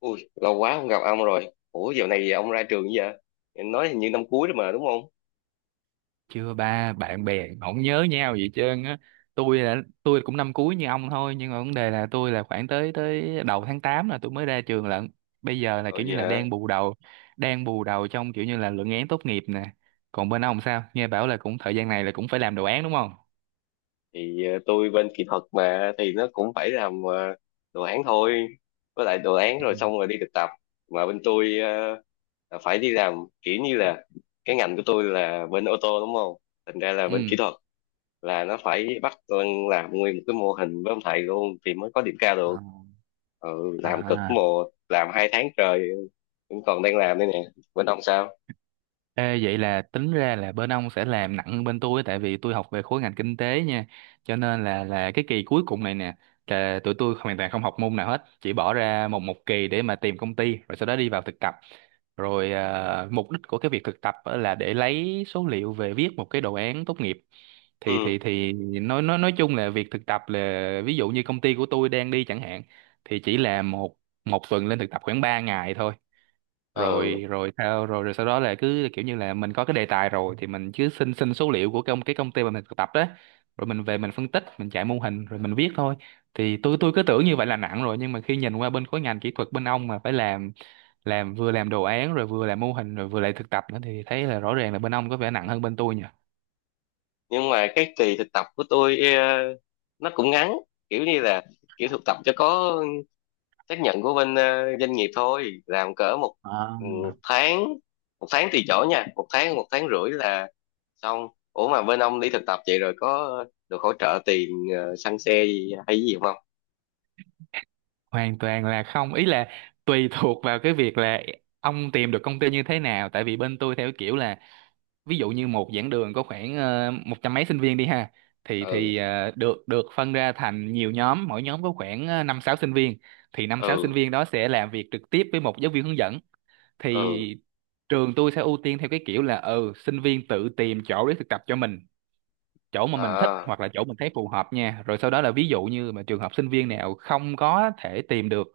Ui, lâu quá không gặp ông rồi. Ủa, dạo này ông ra trường giờ? Em nói hình như năm cuối đó mà, đúng không? Chưa, ba. Bạn bè không nhớ nhau gì hết trơn á. tôi là tôi cũng năm cuối như ông thôi, nhưng mà vấn đề là tôi là khoảng tới tới đầu tháng 8 là tôi mới ra trường lận. Bây giờ là Ờ, kiểu như vậy là hả? đang bù đầu, đang bù đầu trong kiểu như là luận án tốt nghiệp nè. Còn bên ông sao, nghe bảo là cũng thời gian này là cũng phải làm đồ án đúng không? Thì tôi bên kỹ thuật mà, thì nó cũng phải làm đồ án thôi. Với lại đồ án Ừ. rồi xong rồi đi thực tập. Mà bên tôi là phải đi làm, kiểu như là cái ngành của tôi là bên ô tô đúng không? Thành ra là bên Ừ. kỹ thuật là nó phải bắt con làm nguyên một cái mô hình với ông thầy luôn thì mới có điểm cao được. Ừ, làm cực À, mồ, làm 2 tháng trời, vẫn còn đang làm đây nè. Bên ông sao? ê, vậy là tính ra là bên ông sẽ làm nặng hơn bên tôi, tại vì tôi học về khối ngành kinh tế nha. Cho nên là cái kỳ cuối cùng này nè là tụi tôi hoàn toàn không học môn nào hết, chỉ bỏ ra một một kỳ để mà tìm công ty rồi sau đó đi vào thực tập. Rồi, à, mục đích của cái việc thực tập á là để lấy số liệu về viết một cái đồ án tốt nghiệp. thì Ừ. thì thì nói chung là việc thực tập là, ví dụ như công ty của tôi đang đi chẳng hạn, thì chỉ là một một tuần lên thực tập khoảng 3 ngày thôi. Ừ. Rồi rồi sao rồi rồi sau đó là cứ kiểu như là mình có cái đề tài rồi thì mình cứ xin xin số liệu của cái công ty mà mình thực tập đó, rồi mình về mình phân tích, mình chạy mô hình rồi mình viết thôi. Thì tôi cứ tưởng như vậy là nặng rồi, nhưng mà khi nhìn qua bên khối ngành kỹ thuật bên ông mà phải làm, vừa làm đồ án rồi vừa làm mô hình rồi vừa lại thực tập nữa, thì thấy là rõ ràng là bên ông có vẻ nặng hơn bên tôi nhỉ. Nhưng mà cái kỳ thực tập của tôi nó cũng ngắn, kiểu như là kiểu thực tập cho có xác nhận của bên doanh nghiệp thôi, làm cỡ một, ừ, tháng, một tháng tùy chỗ nha, một tháng rưỡi là xong. Ủa mà bên ông đi thực tập vậy rồi có được hỗ trợ tiền xăng xe gì hay gì không? Hoàn toàn là không, ý là tùy thuộc vào cái việc là ông tìm được công ty như thế nào, tại vì bên tôi theo kiểu là ví dụ như một giảng đường có khoảng một trăm mấy sinh viên đi ha. thì Ừ. thì ờ, được được phân ra thành nhiều nhóm, mỗi nhóm có khoảng 5 6 sinh viên. Thì năm sáu Ừ. sinh viên đó sẽ làm việc trực tiếp với một giáo viên hướng dẫn. Ừ. Thì trường tôi sẽ ưu tiên theo cái kiểu là, ừ, sinh viên tự tìm chỗ để thực tập cho mình, chỗ mà mình thích À. hoặc là chỗ mình thấy phù hợp nha, rồi sau đó là, ví dụ như mà trường hợp sinh viên nào không có thể tìm được,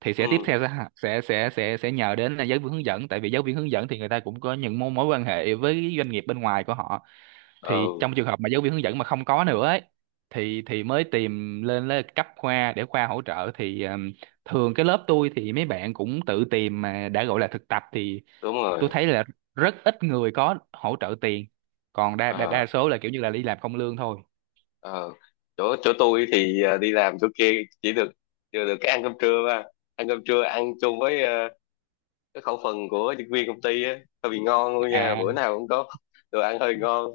thì sẽ tiếp Ừ. theo sẽ nhờ đến là giáo viên hướng dẫn, tại vì giáo viên hướng dẫn thì người ta cũng có những mối mối quan hệ với doanh nghiệp bên ngoài của họ. Thì Ừ. trong trường hợp mà giáo viên hướng dẫn mà không có nữa ấy, thì mới tìm lên lên cấp khoa để khoa hỗ trợ. Thì thường cái lớp tôi thì mấy bạn cũng tự tìm, mà đã gọi là thực tập thì Đúng tôi rồi. thấy là rất ít người có hỗ trợ tiền, còn đa đa, đa À. số là kiểu như là đi làm không lương thôi. Ờ. chỗ chỗ tôi thì đi làm chỗ kia chỉ được, chưa được, cái ăn cơm trưa mà ăn cơm trưa ăn chung với cái khẩu phần của nhân viên công ty á, hơi bị ngon luôn nha, bữa À, nào cũng có đồ ăn hơi ngon.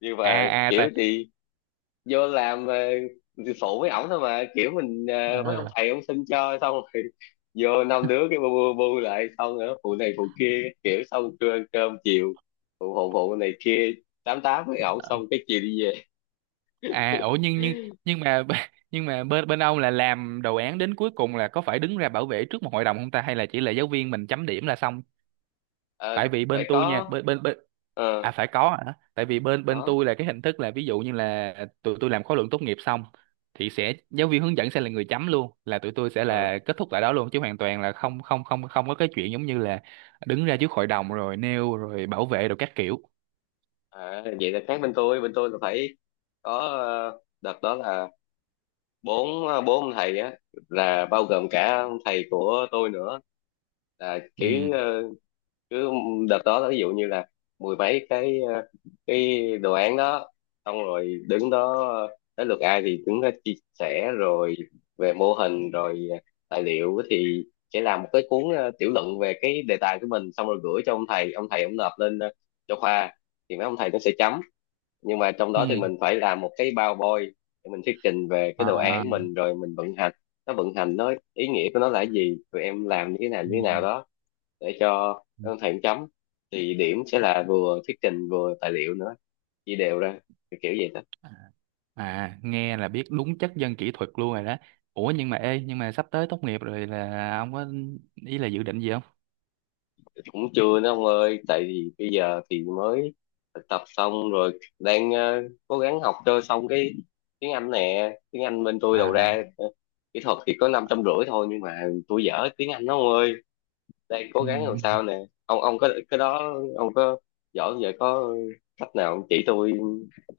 Nhưng mà à, à. kiểu Tại. thì vô làm thì phụ với ổng thôi, mà kiểu mình mấy ông Ờ. thầy ông xin cho xong rồi vô năm đứa cái bu bu, bu lại, xong nữa phụ này phụ kia, kiểu xong trưa ăn cơm chiều phụ phụ phụ này kia, tám tám với ổng, xong cái chiều đi về. À, ủa, nhưng mà b- nhưng mà bên bên ông là làm đồ án đến cuối cùng là có phải đứng ra bảo vệ trước một hội đồng không ta, hay là chỉ là giáo viên mình chấm điểm là xong? Ờ, Tại vì phải bên tôi nha, có. bên bên bên, Ờ, à, phải có hả? Tại vì bên bên có. tôi là cái hình thức là ví dụ như là tụi tôi làm khóa luận tốt nghiệp xong thì sẽ giáo viên hướng dẫn sẽ là người chấm luôn, là tụi tôi sẽ Ờ. là kết thúc tại đó luôn, chứ hoàn toàn là không không không không có cái chuyện giống như là đứng ra trước hội đồng rồi nêu rồi bảo vệ rồi các kiểu. À, vậy là khác Bên tôi là phải có đợt đó là bốn ông thầy á, là bao gồm cả ông thầy của tôi nữa, là Ừ. kiểu cứ đợt đó ví dụ như là mười mấy cái cái đồ án đó, xong rồi đứng đó tới lượt ai thì đứng đó chia sẻ rồi về mô hình rồi tài liệu thì sẽ làm một cái cuốn tiểu luận về cái đề tài của mình, xong rồi gửi cho ông thầy, ông nộp lên cho khoa, thì mấy ông thầy nó sẽ chấm. Nhưng mà trong đó thì Ừ. mình phải làm một cái PowerPoint để mình thuyết trình về cái đồ À, án mình rồi mình vận hành nó, vận hành nó, ý nghĩa của nó là cái gì, tụi em làm như thế nào ừ. đó, để cho Ừ. đơn thầy chấm. Thì điểm sẽ là vừa thuyết trình vừa tài liệu nữa, chia đều ra, kiểu kiểu vậy đó. À. À, nghe là biết đúng chất dân kỹ thuật luôn rồi đó. Ủa nhưng mà, ê, nhưng mà sắp tới tốt nghiệp rồi là ông có, ý là, dự định gì không? Cũng chưa nữa ông ơi, tại vì bây giờ thì mới thực tập xong rồi, đang cố gắng học cho xong cái tiếng Anh nè. Tiếng Anh bên tôi đầu À, ra kỹ thuật thì có 550 thôi, nhưng mà tôi dở tiếng Anh đó ông ơi, đang cố ừ, gắng làm sao nè. Ông có cái đó, ông có giỏi không vậy, có cách nào ông chỉ tôi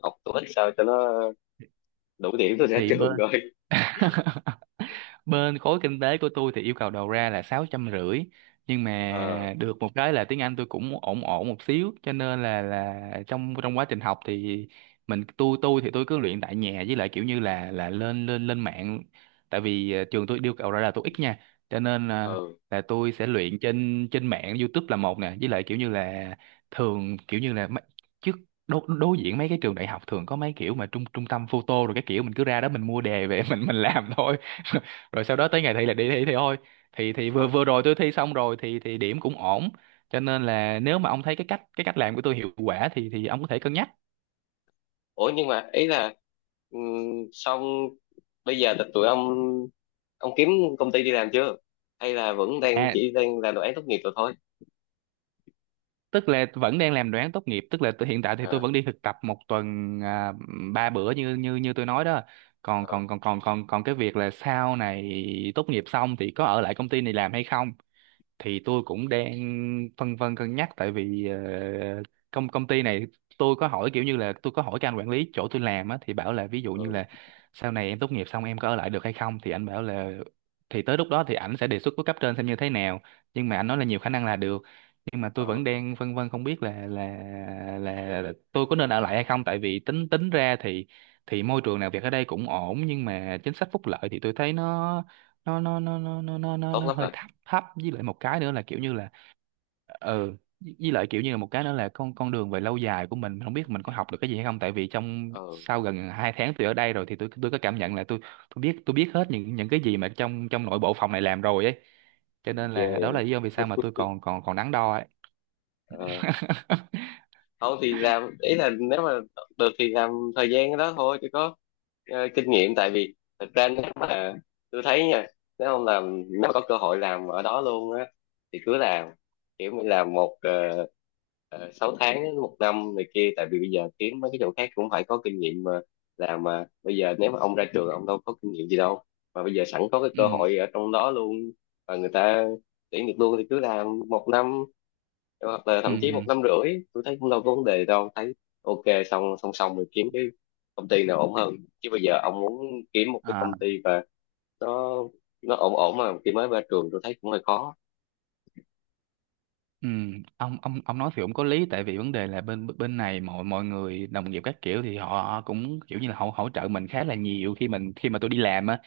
học, tôi ít, sao cho nó đủ điểm tôi ra thì bên trường coi. bên khối kinh tế của tôi thì yêu cầu đầu ra là 650. Nhưng Ờ. mà được một cái là tiếng Anh tôi cũng ổn ổn một xíu, cho nên là trong trong quá trình học thì mình tôi thì tôi cứ luyện tại nhà, với lại kiểu như là lên lên lên mạng. Tại vì trường tôi yêu cầu ra là tôi ít nha, cho nên là Ừ. là tôi sẽ luyện trên trên mạng YouTube là một nè, với lại kiểu như là thường kiểu như là mấy- trước đối diện mấy cái trường đại học thường có mấy kiểu mà trung trung tâm photo, rồi cái kiểu mình cứ ra đó mình mua đề về mình làm thôi. Rồi sau đó tới ngày thi là đi thi thì thôi. Thì vừa Ủa. vừa rồi tôi thi xong rồi thì điểm cũng ổn. Cho nên là nếu mà ông thấy cái cách làm của tôi hiệu quả thì ông có thể cân nhắc. Nhưng mà ý là, ừm, xong bây giờ là tụi ông kiếm công ty đi làm chưa hay là vẫn đang, À, chỉ đang là đồ án tốt nghiệp rồi thôi? tức là vẫn đang làm đoán tốt nghiệp, tức là hiện tại thì Ờ. tôi vẫn đi thực tập một tuần, à, 3 bữa như như như tôi nói đó. còn Ờ. còn còn còn còn còn cái việc là sau này tốt nghiệp xong thì có ở lại công ty này làm hay không, thì tôi cũng đang phân vân cân nhắc, tại vì công công ty này tôi có hỏi kiểu như là, tôi có hỏi cái anh quản lý chỗ tôi làm á thì bảo là, ví dụ Ờ. như là sau này em tốt nghiệp xong em có ở lại được hay không, thì anh bảo là thì tới lúc đó thì ảnh sẽ đề xuất với cấp trên xem như thế nào, nhưng mà anh nói là nhiều khả năng là được. Nhưng mà tôi Ờ, vẫn đang phân vân, không biết là tôi có nên ở lại hay không, tại vì tính tính ra thì môi trường làm việc ở đây cũng ổn, nhưng mà chính sách phúc lợi thì tôi thấy tốt nó lắm hơi rồi. thấp thấp, với lại một cái nữa là kiểu như là, ừ, với lại kiểu như là một cái nữa là con đường về lâu dài của mình không biết mình có học được cái gì hay không, tại vì trong Ờ. sau gần 2 tháng tôi ở đây rồi thì tôi có cảm nhận là tôi biết hết những cái gì mà trong trong nội bộ phòng này làm rồi ấy, cho nên là đó là Ghê. lý do vì sao mà tôi còn còn còn đắn đo ấy. Không thì làm, ý là nếu mà được thì làm thời gian đó thôi chứ có kinh nghiệm. Tại vì thật ra nếu mà, tôi thấy nha, nếu không làm, nếu mà có cơ hội làm ở đó luôn á thì cứ làm, kiểu mình làm một, 6 tháng đến một năm này kia, tại vì bây giờ kiếm mấy cái chỗ khác cũng phải có kinh nghiệm mà. Làm mà bây giờ nếu mà ông ra trường ông đâu có kinh nghiệm gì đâu, mà bây giờ sẵn có cái Ừ. cơ hội ở trong đó luôn và người ta tuyển được luôn thì cứ làm một năm, hoặc là thậm chí một Ừ. năm rưỡi tôi thấy cũng đâu có vấn đề đâu thấy. Ok, xong song song mình kiếm cái công ty nào ổn hơn, chứ bây giờ ông muốn kiếm một cái À. công ty và nó nó ổn ổn mà khi mới ra trường tôi thấy cũng hơi khó. Ừ, ông nói thì cũng có lý, tại vì vấn đề là bên bên này mọi mọi người đồng nghiệp các kiểu thì họ cũng kiểu như là họ hỗ trợ mình khá là nhiều, khi mình, khi mà tôi đi làm á,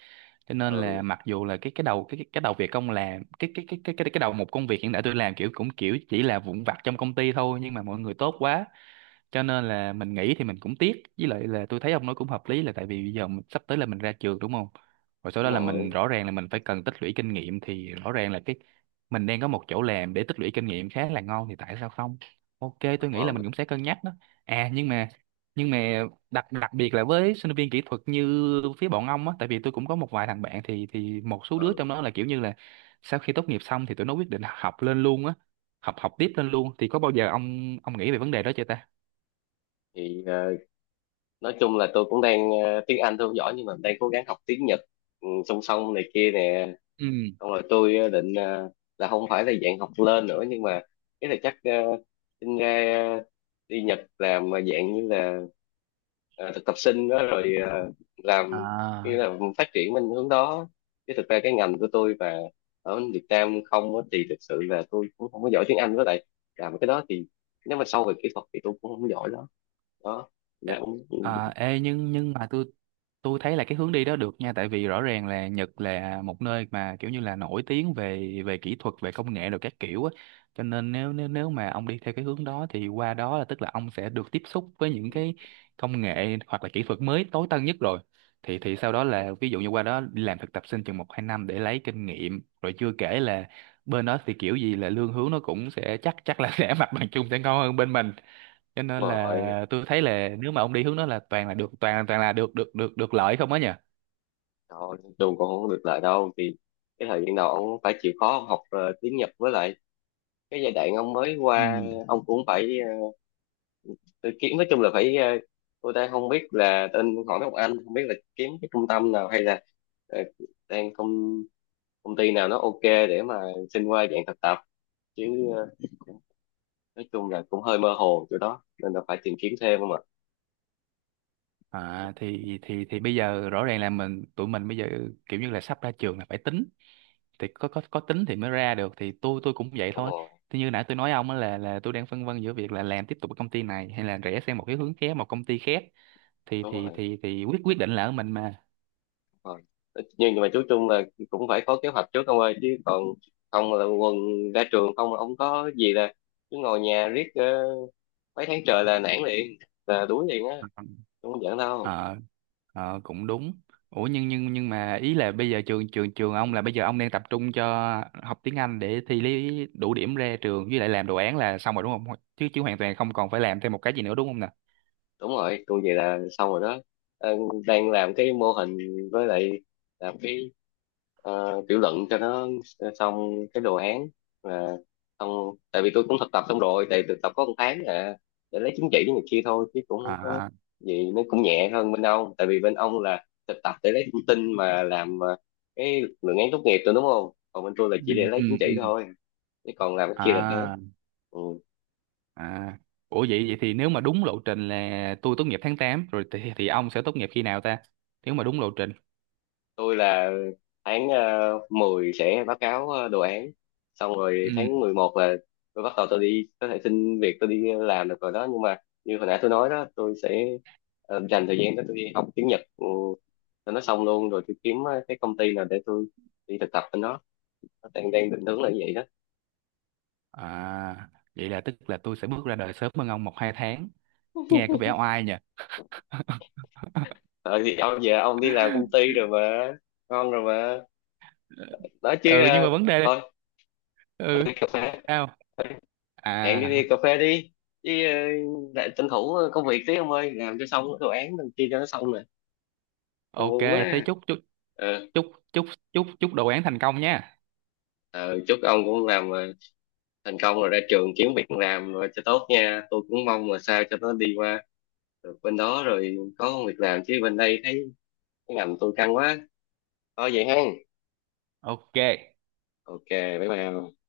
cho nên là Ừ. mặc dù là cái đầu việc công làm cái một công việc hiện tại tôi làm kiểu cũng kiểu chỉ là vụn vặt trong công ty thôi, nhưng mà mọi người tốt quá, cho nên là mình nghỉ thì mình cũng tiếc, với lại là tôi thấy ông nói cũng hợp lý, là tại vì bây giờ mình, sắp tới là mình ra trường đúng không, rồi sau Đúng đó là mình rồi. rõ ràng là mình phải cần tích lũy kinh nghiệm, thì rõ ràng là cái mình đang có một chỗ làm để tích lũy kinh nghiệm khá là ngon, thì tại sao không? OK, Đúng tôi nghĩ là rồi. mình cũng sẽ cân nhắc đó. À, nhưng mà, nhưng mà đặc đặc biệt là với sinh viên kỹ thuật như phía bọn ông á, tại vì tôi cũng có một vài thằng bạn, thì một số đứa trong Ừ. đó là kiểu như là sau khi tốt nghiệp xong thì tụi nó quyết định học lên luôn á, học học tiếp lên luôn. Thì có bao giờ ông nghĩ về vấn đề đó chưa ta? Thì nói chung là tôi cũng đang tiếng Anh tôi không giỏi nhưng mà đang cố gắng học tiếng Nhật, ừ, song song này kia nè. Ừ. Xong rồi tôi định là không phải là dạng học lên nữa nhưng mà cái là chắc xin ra đi Nhật làm mà dạng như là thực tập sinh đó rồi làm như À, là phát triển bên hướng đó, chứ thực ra cái ngành của tôi và ở Việt Nam không á, thì thực sự là tôi cũng không có giỏi tiếng Anh, với lại làm cái đó thì nếu mà sâu về kỹ thuật thì tôi cũng không giỏi đó. Đó. ê- Nên cũng. Nhưng mà tôi thấy là cái hướng đi đó được nha, tại vì rõ ràng là Nhật là một nơi mà kiểu như là nổi tiếng về về kỹ thuật, về công nghệ rồi các kiểu á, cho nên nếu nếu nếu mà ông đi theo cái hướng đó thì qua đó là, tức là ông sẽ được tiếp xúc với những cái công nghệ hoặc là kỹ thuật mới tối tân nhất rồi. Thì sau đó là ví dụ như qua đó đi làm thực tập sinh chừng 1 2 năm để lấy kinh nghiệm, rồi chưa kể là bên đó thì kiểu gì là lương hướng nó cũng sẽ chắc chắc là sẽ, mặt bằng chung sẽ ngon hơn bên mình, cho Đúng nên rồi, là tôi thấy là nếu mà ông đi hướng đó là toàn là được toàn toàn là được được lợi không á nhỉ. rồi trường còn không được lại đâu thì cái thời gian đầu ông phải chịu khó ông học tiếng Nhật, với lại cái giai đoạn ông mới Ừ. qua ông cũng phải tự kiếm, nói chung là phải tôi đang không biết là tên hỏi mấy ông anh, không biết là kiếm cái trung tâm nào hay là ờ, đang công công ty nào nó ok để mà xin qua dạng thực tập, chứ ờ, nói chung là cũng hơi mơ hồ chỗ đó nên là phải tìm kiếm thêm không ạ. À, thì bây giờ rõ ràng là mình, tụi mình bây giờ kiểu như là sắp ra trường là phải tính, thì có tính thì mới ra được, thì tôi cũng vậy Đúng thôi. rồi. Thì như nãy tôi nói ông á, là tôi đang phân vân giữa việc là làm tiếp tục ở công ty này hay là rẽ sang một cái hướng khác, một công ty khác, Đúng rồi. Thì quyết quyết định là ở mình mà. Rồi. Nhưng mà chú Trung là cũng phải có kế hoạch trước ông ơi, chứ còn không là quần ra trường không ông có gì là cứ ngồi nhà riết mấy tháng trời là nản liền, là đuối liền á, ờ không giỡn đâu. ờ, Cũng đúng. Ủa nhưng mà ý là bây giờ trường trường trường ông là bây giờ ông đang tập trung cho học tiếng Anh để thi lý đủ điểm ra trường, với lại làm đồ án là xong rồi đúng không, chứ chứ hoàn toàn không còn phải làm thêm một cái gì nữa đúng không nè? Đúng rồi, tôi vậy là xong rồi đó. Ờ, đang làm cái mô hình với lại làm cái tiểu luận cho nó xong cái đồ án là xong, tại vì tôi cũng thực tập xong rồi, tại thực tập có một tháng à, để lấy chứng chỉ này kia thôi chứ cũng không có À, gì. Nó cũng nhẹ hơn bên ông, tại vì bên ông là thực tập để lấy thông tin mà làm cái luận án tốt nghiệp rồi đúng không, còn bên tôi là ừ, chỉ để lấy ừ, chứng chỉ ừ, thôi, chứ còn làm cái kia là khác. à, Ừ. à. Ủa, vậy vậy thì nếu mà đúng lộ trình là tôi tốt nghiệp tháng 8 rồi, thì ông sẽ tốt nghiệp khi nào ta, nếu mà đúng lộ trình? Tôi là tháng 10 sẽ báo cáo đồ án, xong rồi tháng Ừ, 11 là tôi bắt đầu tôi đi, có thể xin việc, tôi đi làm được rồi đó. Nhưng mà như hồi nãy tôi nói đó, tôi sẽ dành thời gian đó tôi đi học tiếng Nhật, ừ, cho nó xong luôn, rồi tôi kiếm cái công ty nào để tôi đi thực tập bên đó. Nó đang đang định hướng là như vậy đó. à, vậy là tức là tôi sẽ bước ra đời sớm hơn ông 1 2 tháng, nghe có vẻ oai nhỉ. Ờ thì ông giờ ông đi làm công ty rồi mà, ngon rồi mà, nói chứ Ừ, nhưng mà vấn đề đây. thôi tôi Ừ. đi cà phê, Sao? hẹn đi, À. đi cà phê đi, chứ lại tranh thủ công việc tí ông ơi, làm cho xong cái đồ án đăng ký cho nó xong nè, tôi OK, buồn quá thế à. chúc chúc Ờ. chúc chúc chúc chúc đồ án thành công nha. Ờ, chúc ông cũng làm thành công, rồi ra trường kiếm việc làm rồi cho tốt nha, tôi cũng mong là sao cho nó đi qua được bên đó rồi có công việc làm, chứ bên đây thấy cái ngành tôi căng quá. Thôi vậy ha. OK. Ok. Bye bye.